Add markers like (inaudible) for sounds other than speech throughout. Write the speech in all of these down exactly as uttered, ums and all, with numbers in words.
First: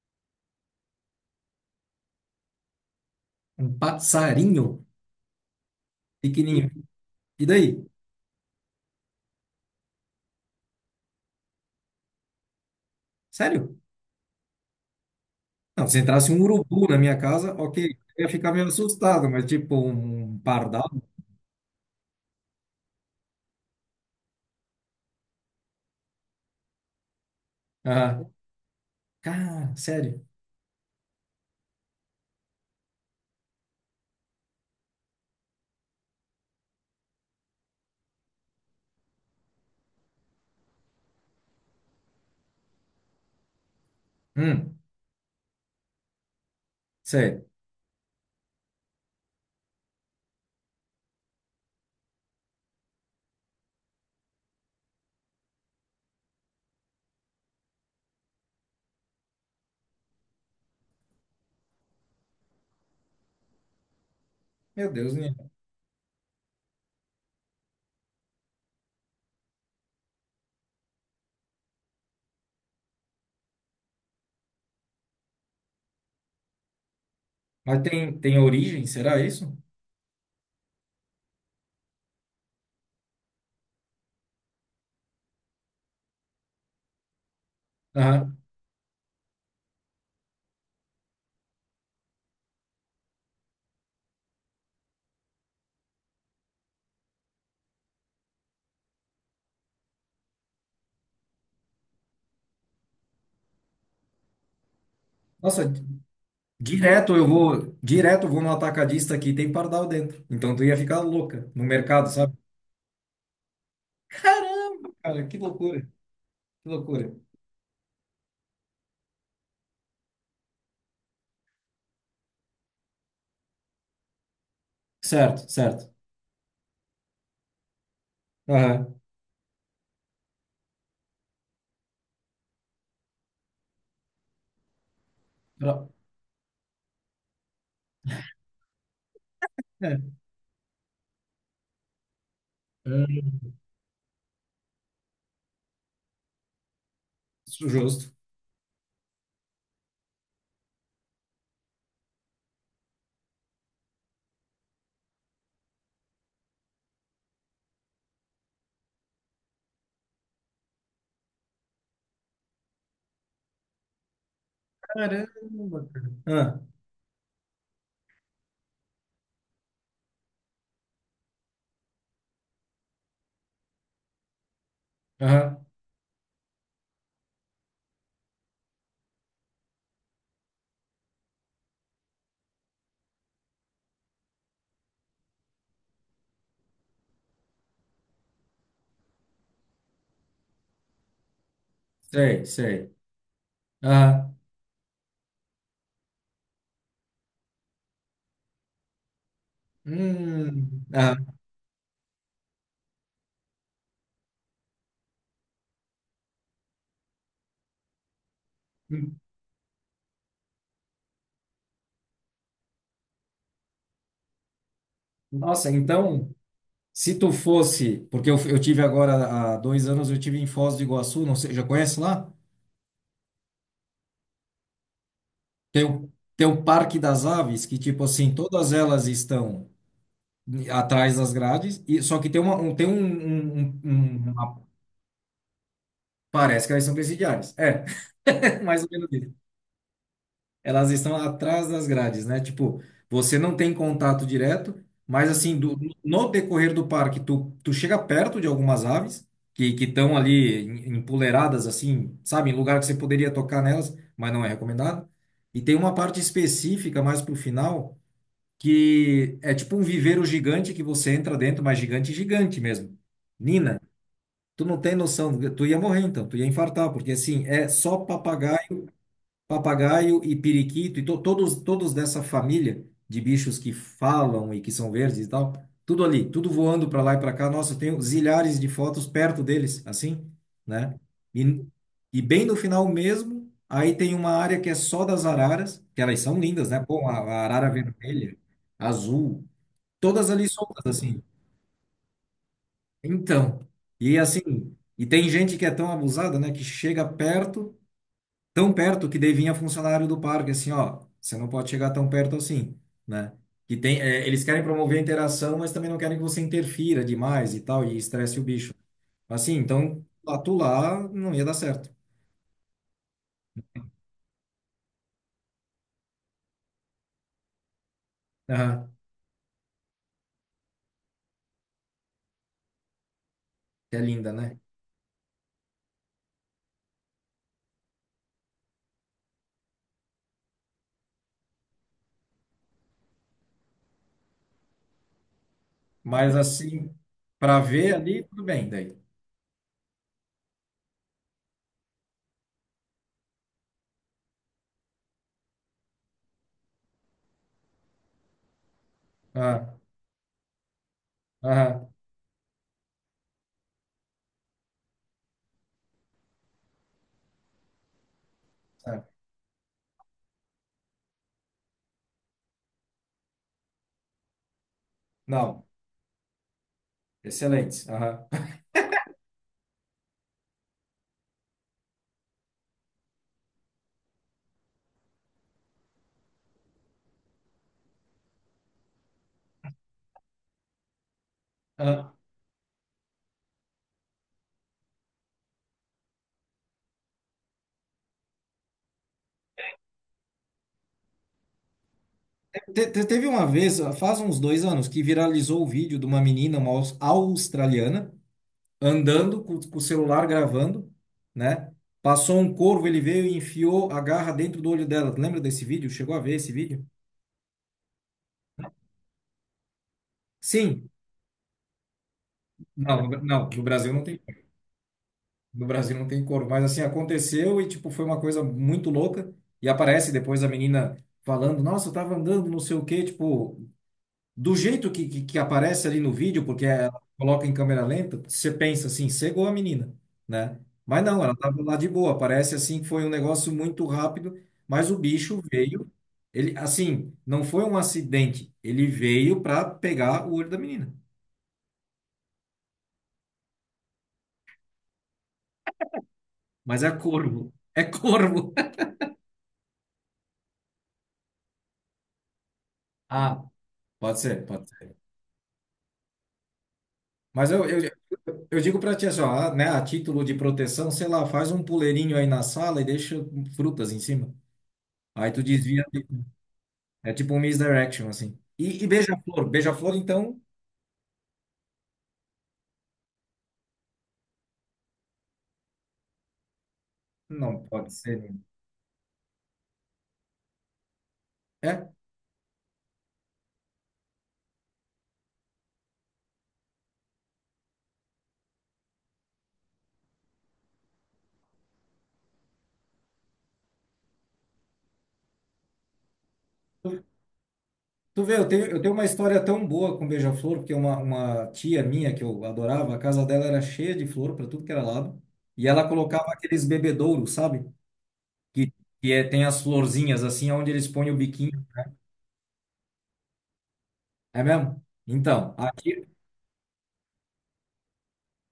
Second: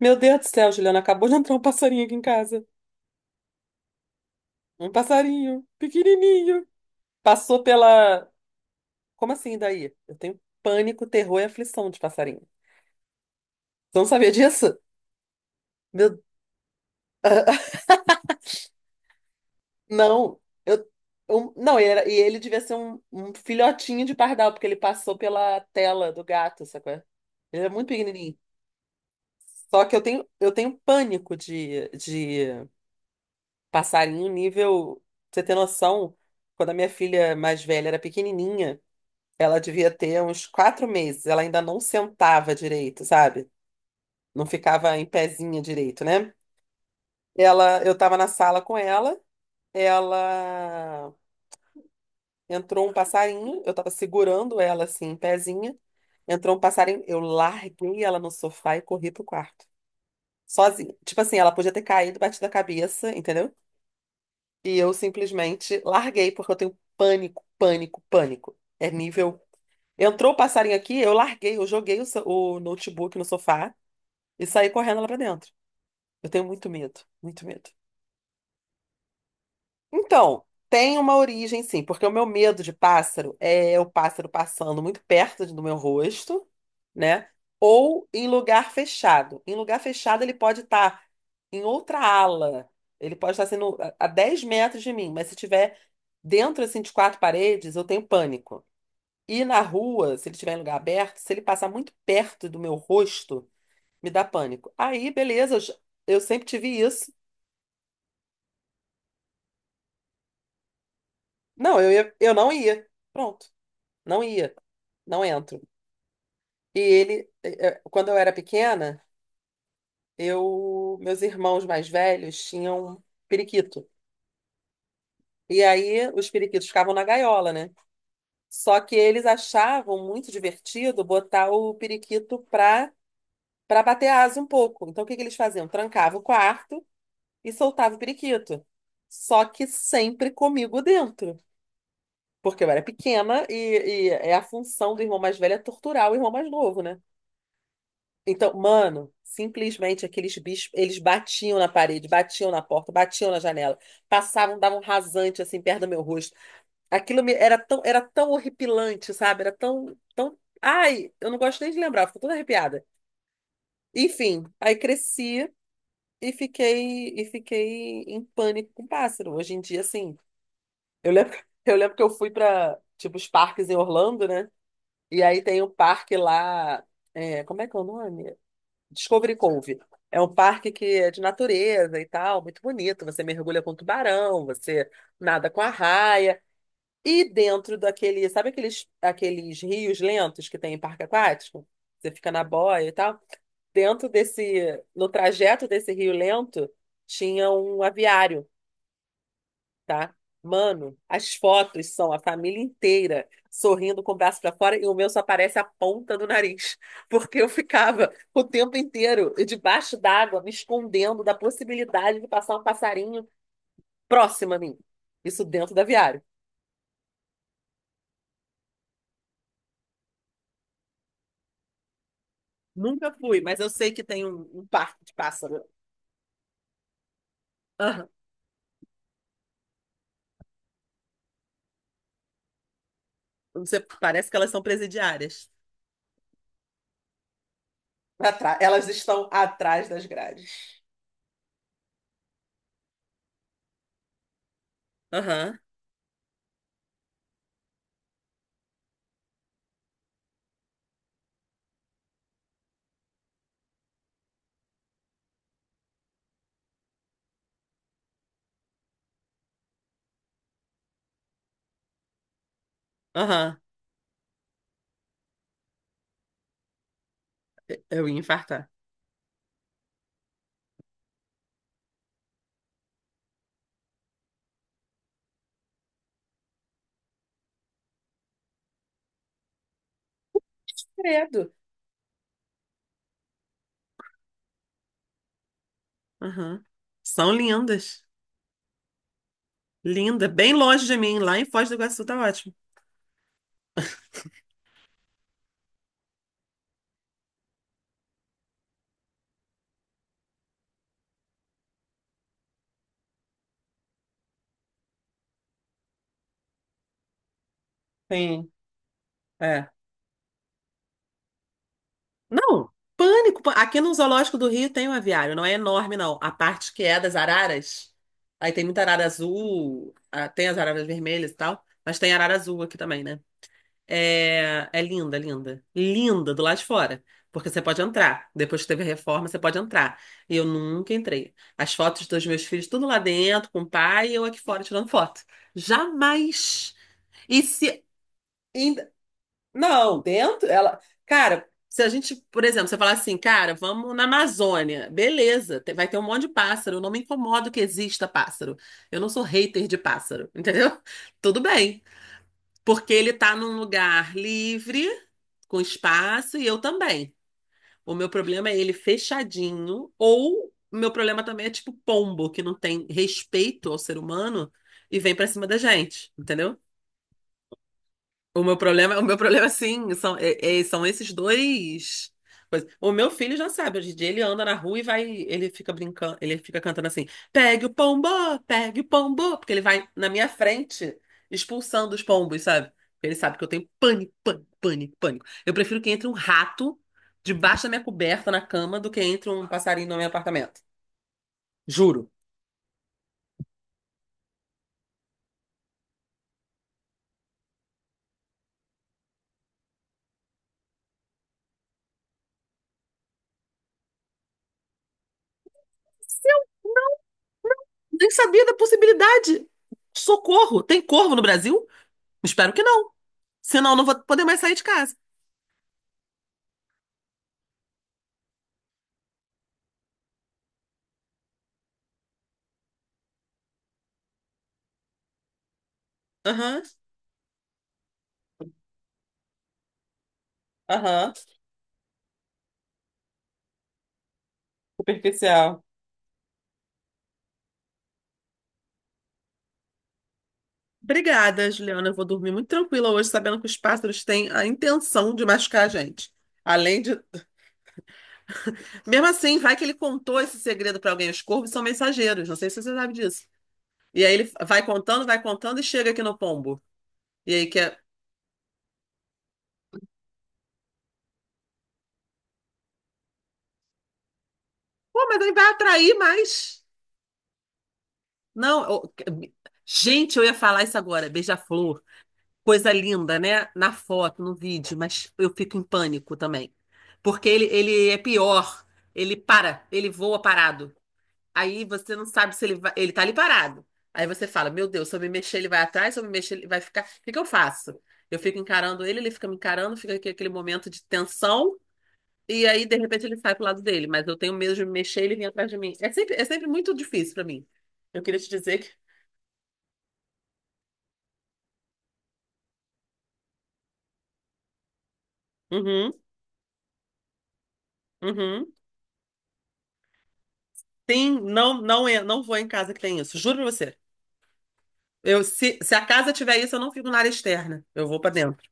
Meu Deus do céu, Juliana, acabou de entrar um passarinho aqui em casa. Um passarinho Um passarinho, pequenininho. pequenininho. E Passou daí? pela. Como assim, daí? Eu tenho pânico, terror e aflição de passarinho. Sério? Você não sabia disso? Não, se Meu... entrasse um urubu na minha casa, ok, eu ia ficar meio assustado, mas tipo um Não. Eu... pardal? um- Não, e era... e ele devia ser um... um filhotinho de pardal, porque ele passou pela tela do gato, sacou? Ele é muito Ah, pequenininho. cara, Só que eu sério? tenho, eu tenho pânico de, de passarinho nível. Pra você ter noção, quando a minha filha mais velha era pequenininha. Ela devia ter uns quatro meses. Ela ainda não sentava direito, sabe? Não Hum, ficava em pezinha direito, né? sério. Ela, eu tava na sala com ela. Ela entrou um passarinho. Eu tava segurando ela assim, em pezinha. Entrou um passarinho. Eu larguei ela no sofá e corri pro quarto, sozinha. Tipo assim, ela podia ter caído, batido a cabeça, entendeu? E Meu eu Deus, né? simplesmente larguei porque eu tenho pânico, pânico, pânico. É nível. Entrou o passarinho aqui, eu larguei, eu joguei o so- o notebook no sofá. E sair correndo lá pra dentro. Eu tenho muito medo, muito medo. Mas tem, tem origem, será isso? Então, tem uma origem sim, porque o meu medo de pássaro é o pássaro passando muito perto do meu rosto, né? Ou em Aham. lugar fechado. Em lugar fechado, ele pode estar em outra ala. Ele pode estar sendo a a dez metros de mim, mas se tiver dentro assim de quatro paredes, eu tenho pânico. E na rua, se ele estiver em lugar aberto, se ele passar muito perto do meu rosto, me dá pânico. Aí, beleza, eu, Nossa, j- di- eu sempre tive isso. direto eu vou, direto eu vou no atacadista aqui, tem pardal dentro. Então tu ia ficar louca no Não, eu mercado, ia, eu sabe? não ia. Pronto, não ia, Caramba, não cara, que entro. loucura, que E loucura. ele, eh, eh, quando eu era pequena, eu, meus irmãos mais velhos tinham periquito. Certo, E certo. aí os periquitos ficavam na gaiola, né? Só que Aham. eles achavam muito divertido botar o periquito pra, pra bater asa um pouco. Então o que que eles faziam? Pra- Trancava o quarto e soltava o periquito. Só que É. sempre comigo dentro. Porque eu era pequena Hum, e, e é a função do irmão mais velho é torturar o irmão mais novo, né? justo. Então, mano, simplesmente aqueles bichos, eles batiam na parede, batiam na porta, batiam na janela, passavam, davam um rasante assim perto do meu rosto. Aquilo me- era tão, era tão horripilante, sabe? Era tão, tão, ai, eu não gosto nem de lembrar, fico toda arrepiada. Enfim, aí cresci Caramba, e cara. fiquei e fiquei em pânico com pássaro. Hoje em dia, assim, eu lembro, (laughs) eu lembro que eu fui para tipo os parques em Orlando, né? E Ah, aí tem aham, um parque lá, é, como é que é o nome? Discovery Cove. É um parque que é de natureza e tal, muito bonito. Você mergulha com um tubarão, você nada com arraia. E dentro daquele, sabe aqueles, aqueles rios lentos que tem em parque aquático? Você fica na sei, boia e sei. tal. Dentro Ah, desse, no trajeto desse rio lento, tinha um aviário, tá? hum, Mano, ah, as fotos são a família inteira sorrindo com o braço pra fora e o meu só aparece a ponta do nariz, (laughs) porque eu ficava o tempo hum. inteiro debaixo d'água, me escondendo da possibilidade de passar um passarinho próximo a mim. Isso Nossa, dentro do aviário. então, se tu fosse, porque eu, eu tive agora há dois anos, eu tive em Foz do Iguaçu, não sei, já conhece lá? Nunca fui, mas eu sei que tem um, um parque de pássaro. Tem o, tem o Parque das Aves, que tipo Aham. assim, todas elas estão atrás das grades, e, só que tem uma, um, tem um, Não sei, um- um- parece um, que elas são uma- presidiárias. parece que elas são presidiárias, é, Atra- (laughs) mais Elas ou menos estão isso. atrás das grades. Elas estão atrás das grades, né? Tipo, você não tem contato direto, mas Aham, assim, do- no decorrer do parque, tu, tu chega perto de algumas aves que que estão ali em- empoleiradas, assim, sabe, em lugar que você poderia tocar nelas, mas não é recomendado. E tem uma parte específica mais pro final que é tipo um viveiro gigante que você entra dentro, mas gigante, gigante mesmo. aham. Nina, tu não tem noção, tu ia morrer então, tu ia infartar, porque assim, é só Eu ia infartar. papagaio. Papagaio e periquito, e to- todos, todos dessa família de bichos que falam e que são verdes e tal, tudo ali, tudo voando para lá e para cá. Nossa, eu tenho zilhares de fotos perto deles, assim, né? Credo. E, e bem no final mesmo, aí tem uma área que é só das araras, que elas são Aham. lindas, né? Pô, a, São a arara lindas. vermelha, azul, Linda, todas ali bem longe soltas, de mim, assim. lá em Foz do Iguaçu tá ótimo. Então, e assim, e tem gente que é tão abusada, né, que chega perto tão perto que daí vinha funcionário do parque, assim, ó, você não pode chegar tão perto assim, né? Que tem, é, eles querem promover a interação, mas também não querem que você interfira demais e tal, e estresse o Sim, bicho. Assim, é. então, lá tu lá não ia dar certo. Não, pânico. pân- Aqui no Zoológico do Rio tem um aviário, não é enorme, não. A parte que é das araras, aí tem muita Aham, arara azul, ah, tem as araras vermelhas e tal, mas tem arara azul aqui também, né? que é linda, né? É, é linda, linda. Linda do lado de fora, porque você pode entrar. Depois que teve a reforma, você pode entrar. E eu nunca entrei. As fotos dos meus filhos, tudo lá dentro, com o pai, e eu aqui fora tirando foto. Mas Jamais! assim, E para se. ver ali, tudo bem, daí. Não, dentro, ela. Cara, se a gente, por exemplo, você falar assim, cara, vamos na Amazônia, beleza, te- vai ter um monte de pássaro, eu não me incomodo que exista pássaro. Eu não sou hater Ah, de pássaro, entendeu? (laughs) Tudo bem, aham, porque ele tá num lugar livre, com espaço, e eu também. O meu problema é ele certo. fechadinho, ou o meu problema também é tipo pombo, que não tem respeito ao ser humano e vem pra cima da Não, gente, entendeu? excelente. Aham. O meu problema, o meu problema sim, são, é- é- são esses dois. Coisas. O meu filho já sabe, hoje em dia ele anda na rua e vai, ele fica brincando, ele fica cantando assim: "Pegue o pombo, pegue o pombo", porque ele vai na minha frente expulsando os Aham. pombos, sabe? Porque ele sabe que eu tenho pânico, pânico, pânico, pânico. Eu prefiro que entre um rato debaixo da minha coberta na cama do que entre um passarinho no meu apartamento. Juro. Te- te- Teve uma vez, faz uns dois anos, que viralizou o vídeo de uma menina, uma aus- australiana, andando com, com o celular gravando, né? Passou um corvo, ele veio e enfiou a garra dentro do olho dela. Lembra desse vídeo? Chegou a ver esse vídeo? Nem sabia da possibilidade. Socorro, tem Sim. corvo no Brasil? Espero que não. Não, no- não, no Senão, eu não Brasil vou não tem, poder mais sair de casa. no Brasil não tem corvo, mas assim aconteceu e tipo foi uma coisa muito louca, e aparece depois a menina falando: "Nossa, eu tava andando, não sei o quê", tipo, do jeito que, que, que aparece ali no vídeo, Aham, porque ela coloca em câmera lenta, você pensa assim, cegou a menina, né? Mas aham. não, ela estava lá de boa. Parece assim que foi um negócio muito rápido, mas o bicho Superficial. veio. Ele, assim, não foi um acidente. Ele veio para pegar o olho da menina. Obrigada, Juliana. Eu vou dormir muito tranquila hoje, sabendo que os pássaros têm a intenção de machucar a gente. Além Mas é de. corvo. É corvo. (laughs) Mesmo assim, vai que ele contou esse segredo para alguém. Os corvos são mensageiros, não sei se você sabe disso. Ah, E aí pode ele ser, vai pode ser. contando, vai contando e chega aqui no pombo. E aí Mas eu, quer. eu, eu digo para ti assim, ó, ah, né, a título de proteção, sei lá, faz um puleirinho aí na sala e deixa frutas em cima. Pô, mas Aí aí tu vai desvia. atrair mais. É tipo um misdirection, assim. Não, E, e eu- beija-flor. Beija-flor, Gente, eu ia então, falar isso agora. Beija-flor. Coisa linda, né? Na foto, no vídeo, mas eu fico em pânico também. Porque ele, não ele pode é ser, né? pior. Ele para, ele voa parado. Aí É, você não sabe se ele vai, ele tá ali parado. Aí você fala, meu Deus, se eu me mexer, ele vai atrás, se eu me mexer, ele vai ficar. O que que eu faço? Eu fico encarando ele, ele fica me encarando, fica aqui aquele momento de tensão, e aí, de repente, ele sai pro lado dele. Mas eu tenho medo de me mexer, e ele vem atrás de mim. É sempre, é sempre muito tu, difícil pra mim. Eu queria tu te vê, eu dizer tenho, eu que. tenho uma história tão boa com beija-flor, porque uma, uma tia minha que eu adorava, a casa dela era cheia de flor para tudo que era lado. E ela Uhum, colocava aqueles bebedouros, sabe? uhum. Que, que é, tem as florzinhas, assim, onde eles põem o Sim, não, biquinho. não, é, não vou em casa que tem isso, juro pra você. É mesmo? Eu, Então, se, se a aqui. casa tiver isso, eu não fico na área externa, eu vou pra dentro.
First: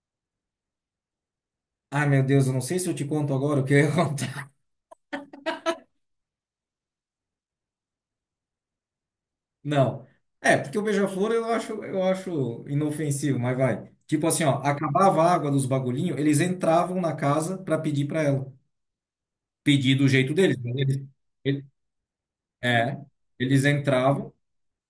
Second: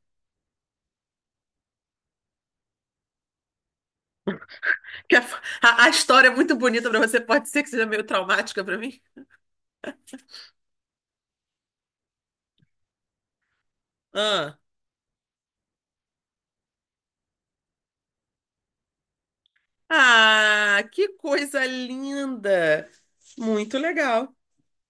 Ai, meu Deus, eu não sei se eu te conto agora o que (laughs) aconteceu. (laughs) Porque a, a- a história é muito bonita pra você, pode ser que seja meio traumática pra mim. Não. É, porque o beija-flor eu acho, eu acho inofensivo, mas vai. Tipo assim, Ah, ó, acabava a água dos bagulhinhos, eles entravam na casa para pedir para ela. Pedir do jeito deles. Mas ah, Eles, que coisa ele- linda! é, eles Muito entravam, legal.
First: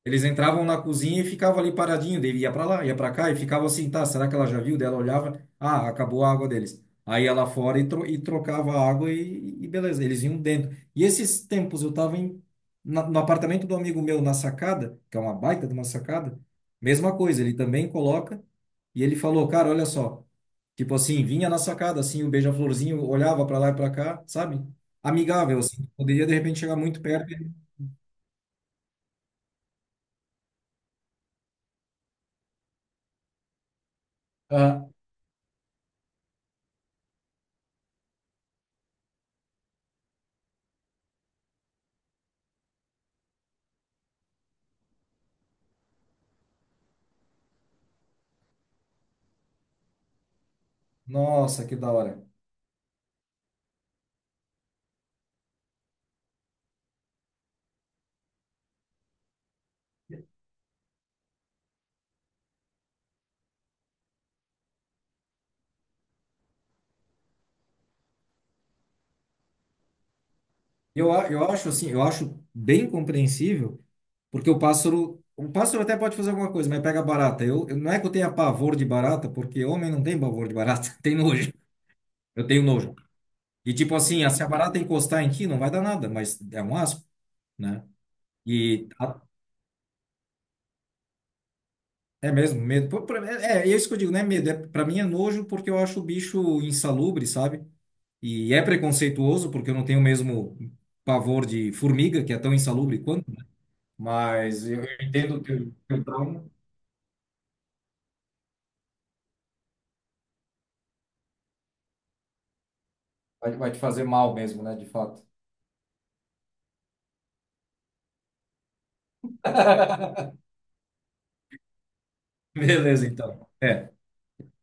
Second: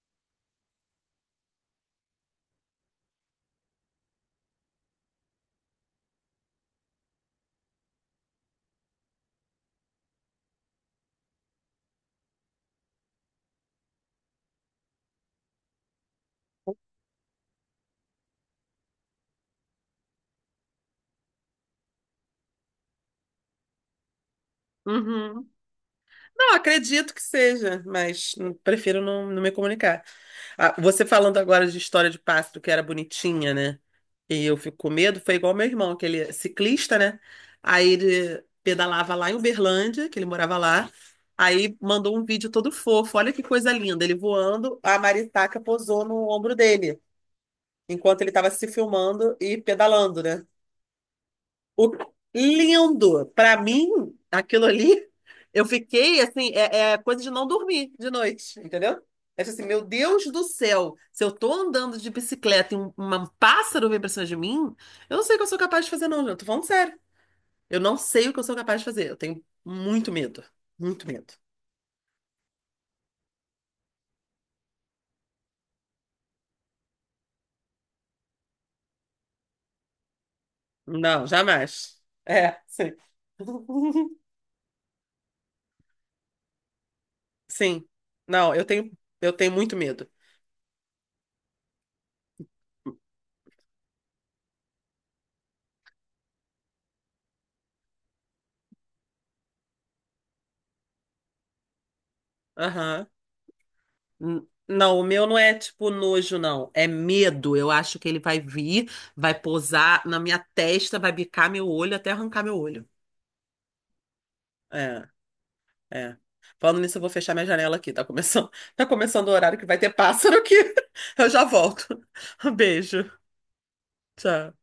eles entravam na cozinha e ficavam ali paradinho, daí ia para lá, ia para cá e ficava assim, tá, será que ela já viu? Daí ela olhava, ah, acabou a água deles. Aí ela fora e, tro e trocava a água e, e beleza, eles iam dentro. E esses tempos eu tava em, na, no apartamento do amigo meu na sacada, que é uma baita de uma sacada, mesma coisa, ele também coloca, e ele falou, cara, olha só, tipo assim, vinha na sacada, assim, o beija-florzinho olhava para lá e para cá, sabe? Uhum. Amigável, assim, poderia de Não, repente chegar muito acredito que perto. e- seja, mas hum, prefiro não, não me comunicar. Ah, você falando agora de história de pássaro que era bonitinha, né? E eu fico Ah, com medo, foi igual meu irmão, que ele é ciclista, né? Aí ele pedalava lá em Uberlândia, que ele morava lá. Aí mandou um vídeo todo fofo, olha que coisa linda, ele voando, a maritaca posou no ombro dele, enquanto ele estava se filmando e pedalando, né? nossa, que da O, hora. lindo! Para mim, aquilo ali, eu fiquei assim, é, é coisa de não dormir de noite, entendeu? É tipo assim, meu Deus do céu, se eu tô andando de bicicleta e um, um pássaro vem pra cima de mim, eu não sei o que eu sou capaz de fazer, não, gente. Eu tô falando sério. Eu não sei o que eu sou capaz de fazer. Eu tenho muito medo. Muito Eu, a- medo. eu acho assim, eu acho bem compreensível, porque o pássaro, o pássaro até pode fazer alguma coisa, mas pega barata. Eu, eu- não é que eu tenha pavor de barata, porque homem não tem pavor de barata, (laughs) tem Não, nojo. jamais. Eu É, tenho sim. nojo. E tipo (laughs) assim, ah, se a barata encostar em ti, não vai dar nada, mas é um asco, né? Sim. Não, eu E tenho, a- eu tenho muito medo. é mesmo medo. Pô, pra- É, é isso que eu digo, não é medo, é para mim é nojo porque eu acho o bicho insalubre, sabe? E é preconceituoso porque eu não tenho o mesmo pavor de formiga, que é tão insalubre Aham. quanto. N- Mas eu eu Não, o meu não entendo que é o tipo que o nojo, trauma não. É medo. Eu acho que ele vai vir, vai pousar na minha testa, vai bicar meu olho até arrancar meu olho. vai vai te fazer mal mesmo, né? De É, fato. é. Falando nisso, eu vou fechar minha janela aqui. Tá começando, (laughs) tá começando o horário que vai ter pássaro (laughs) aqui. (laughs) Eu já volto. (laughs) Um Beleza, beijo. então. É. Tchau.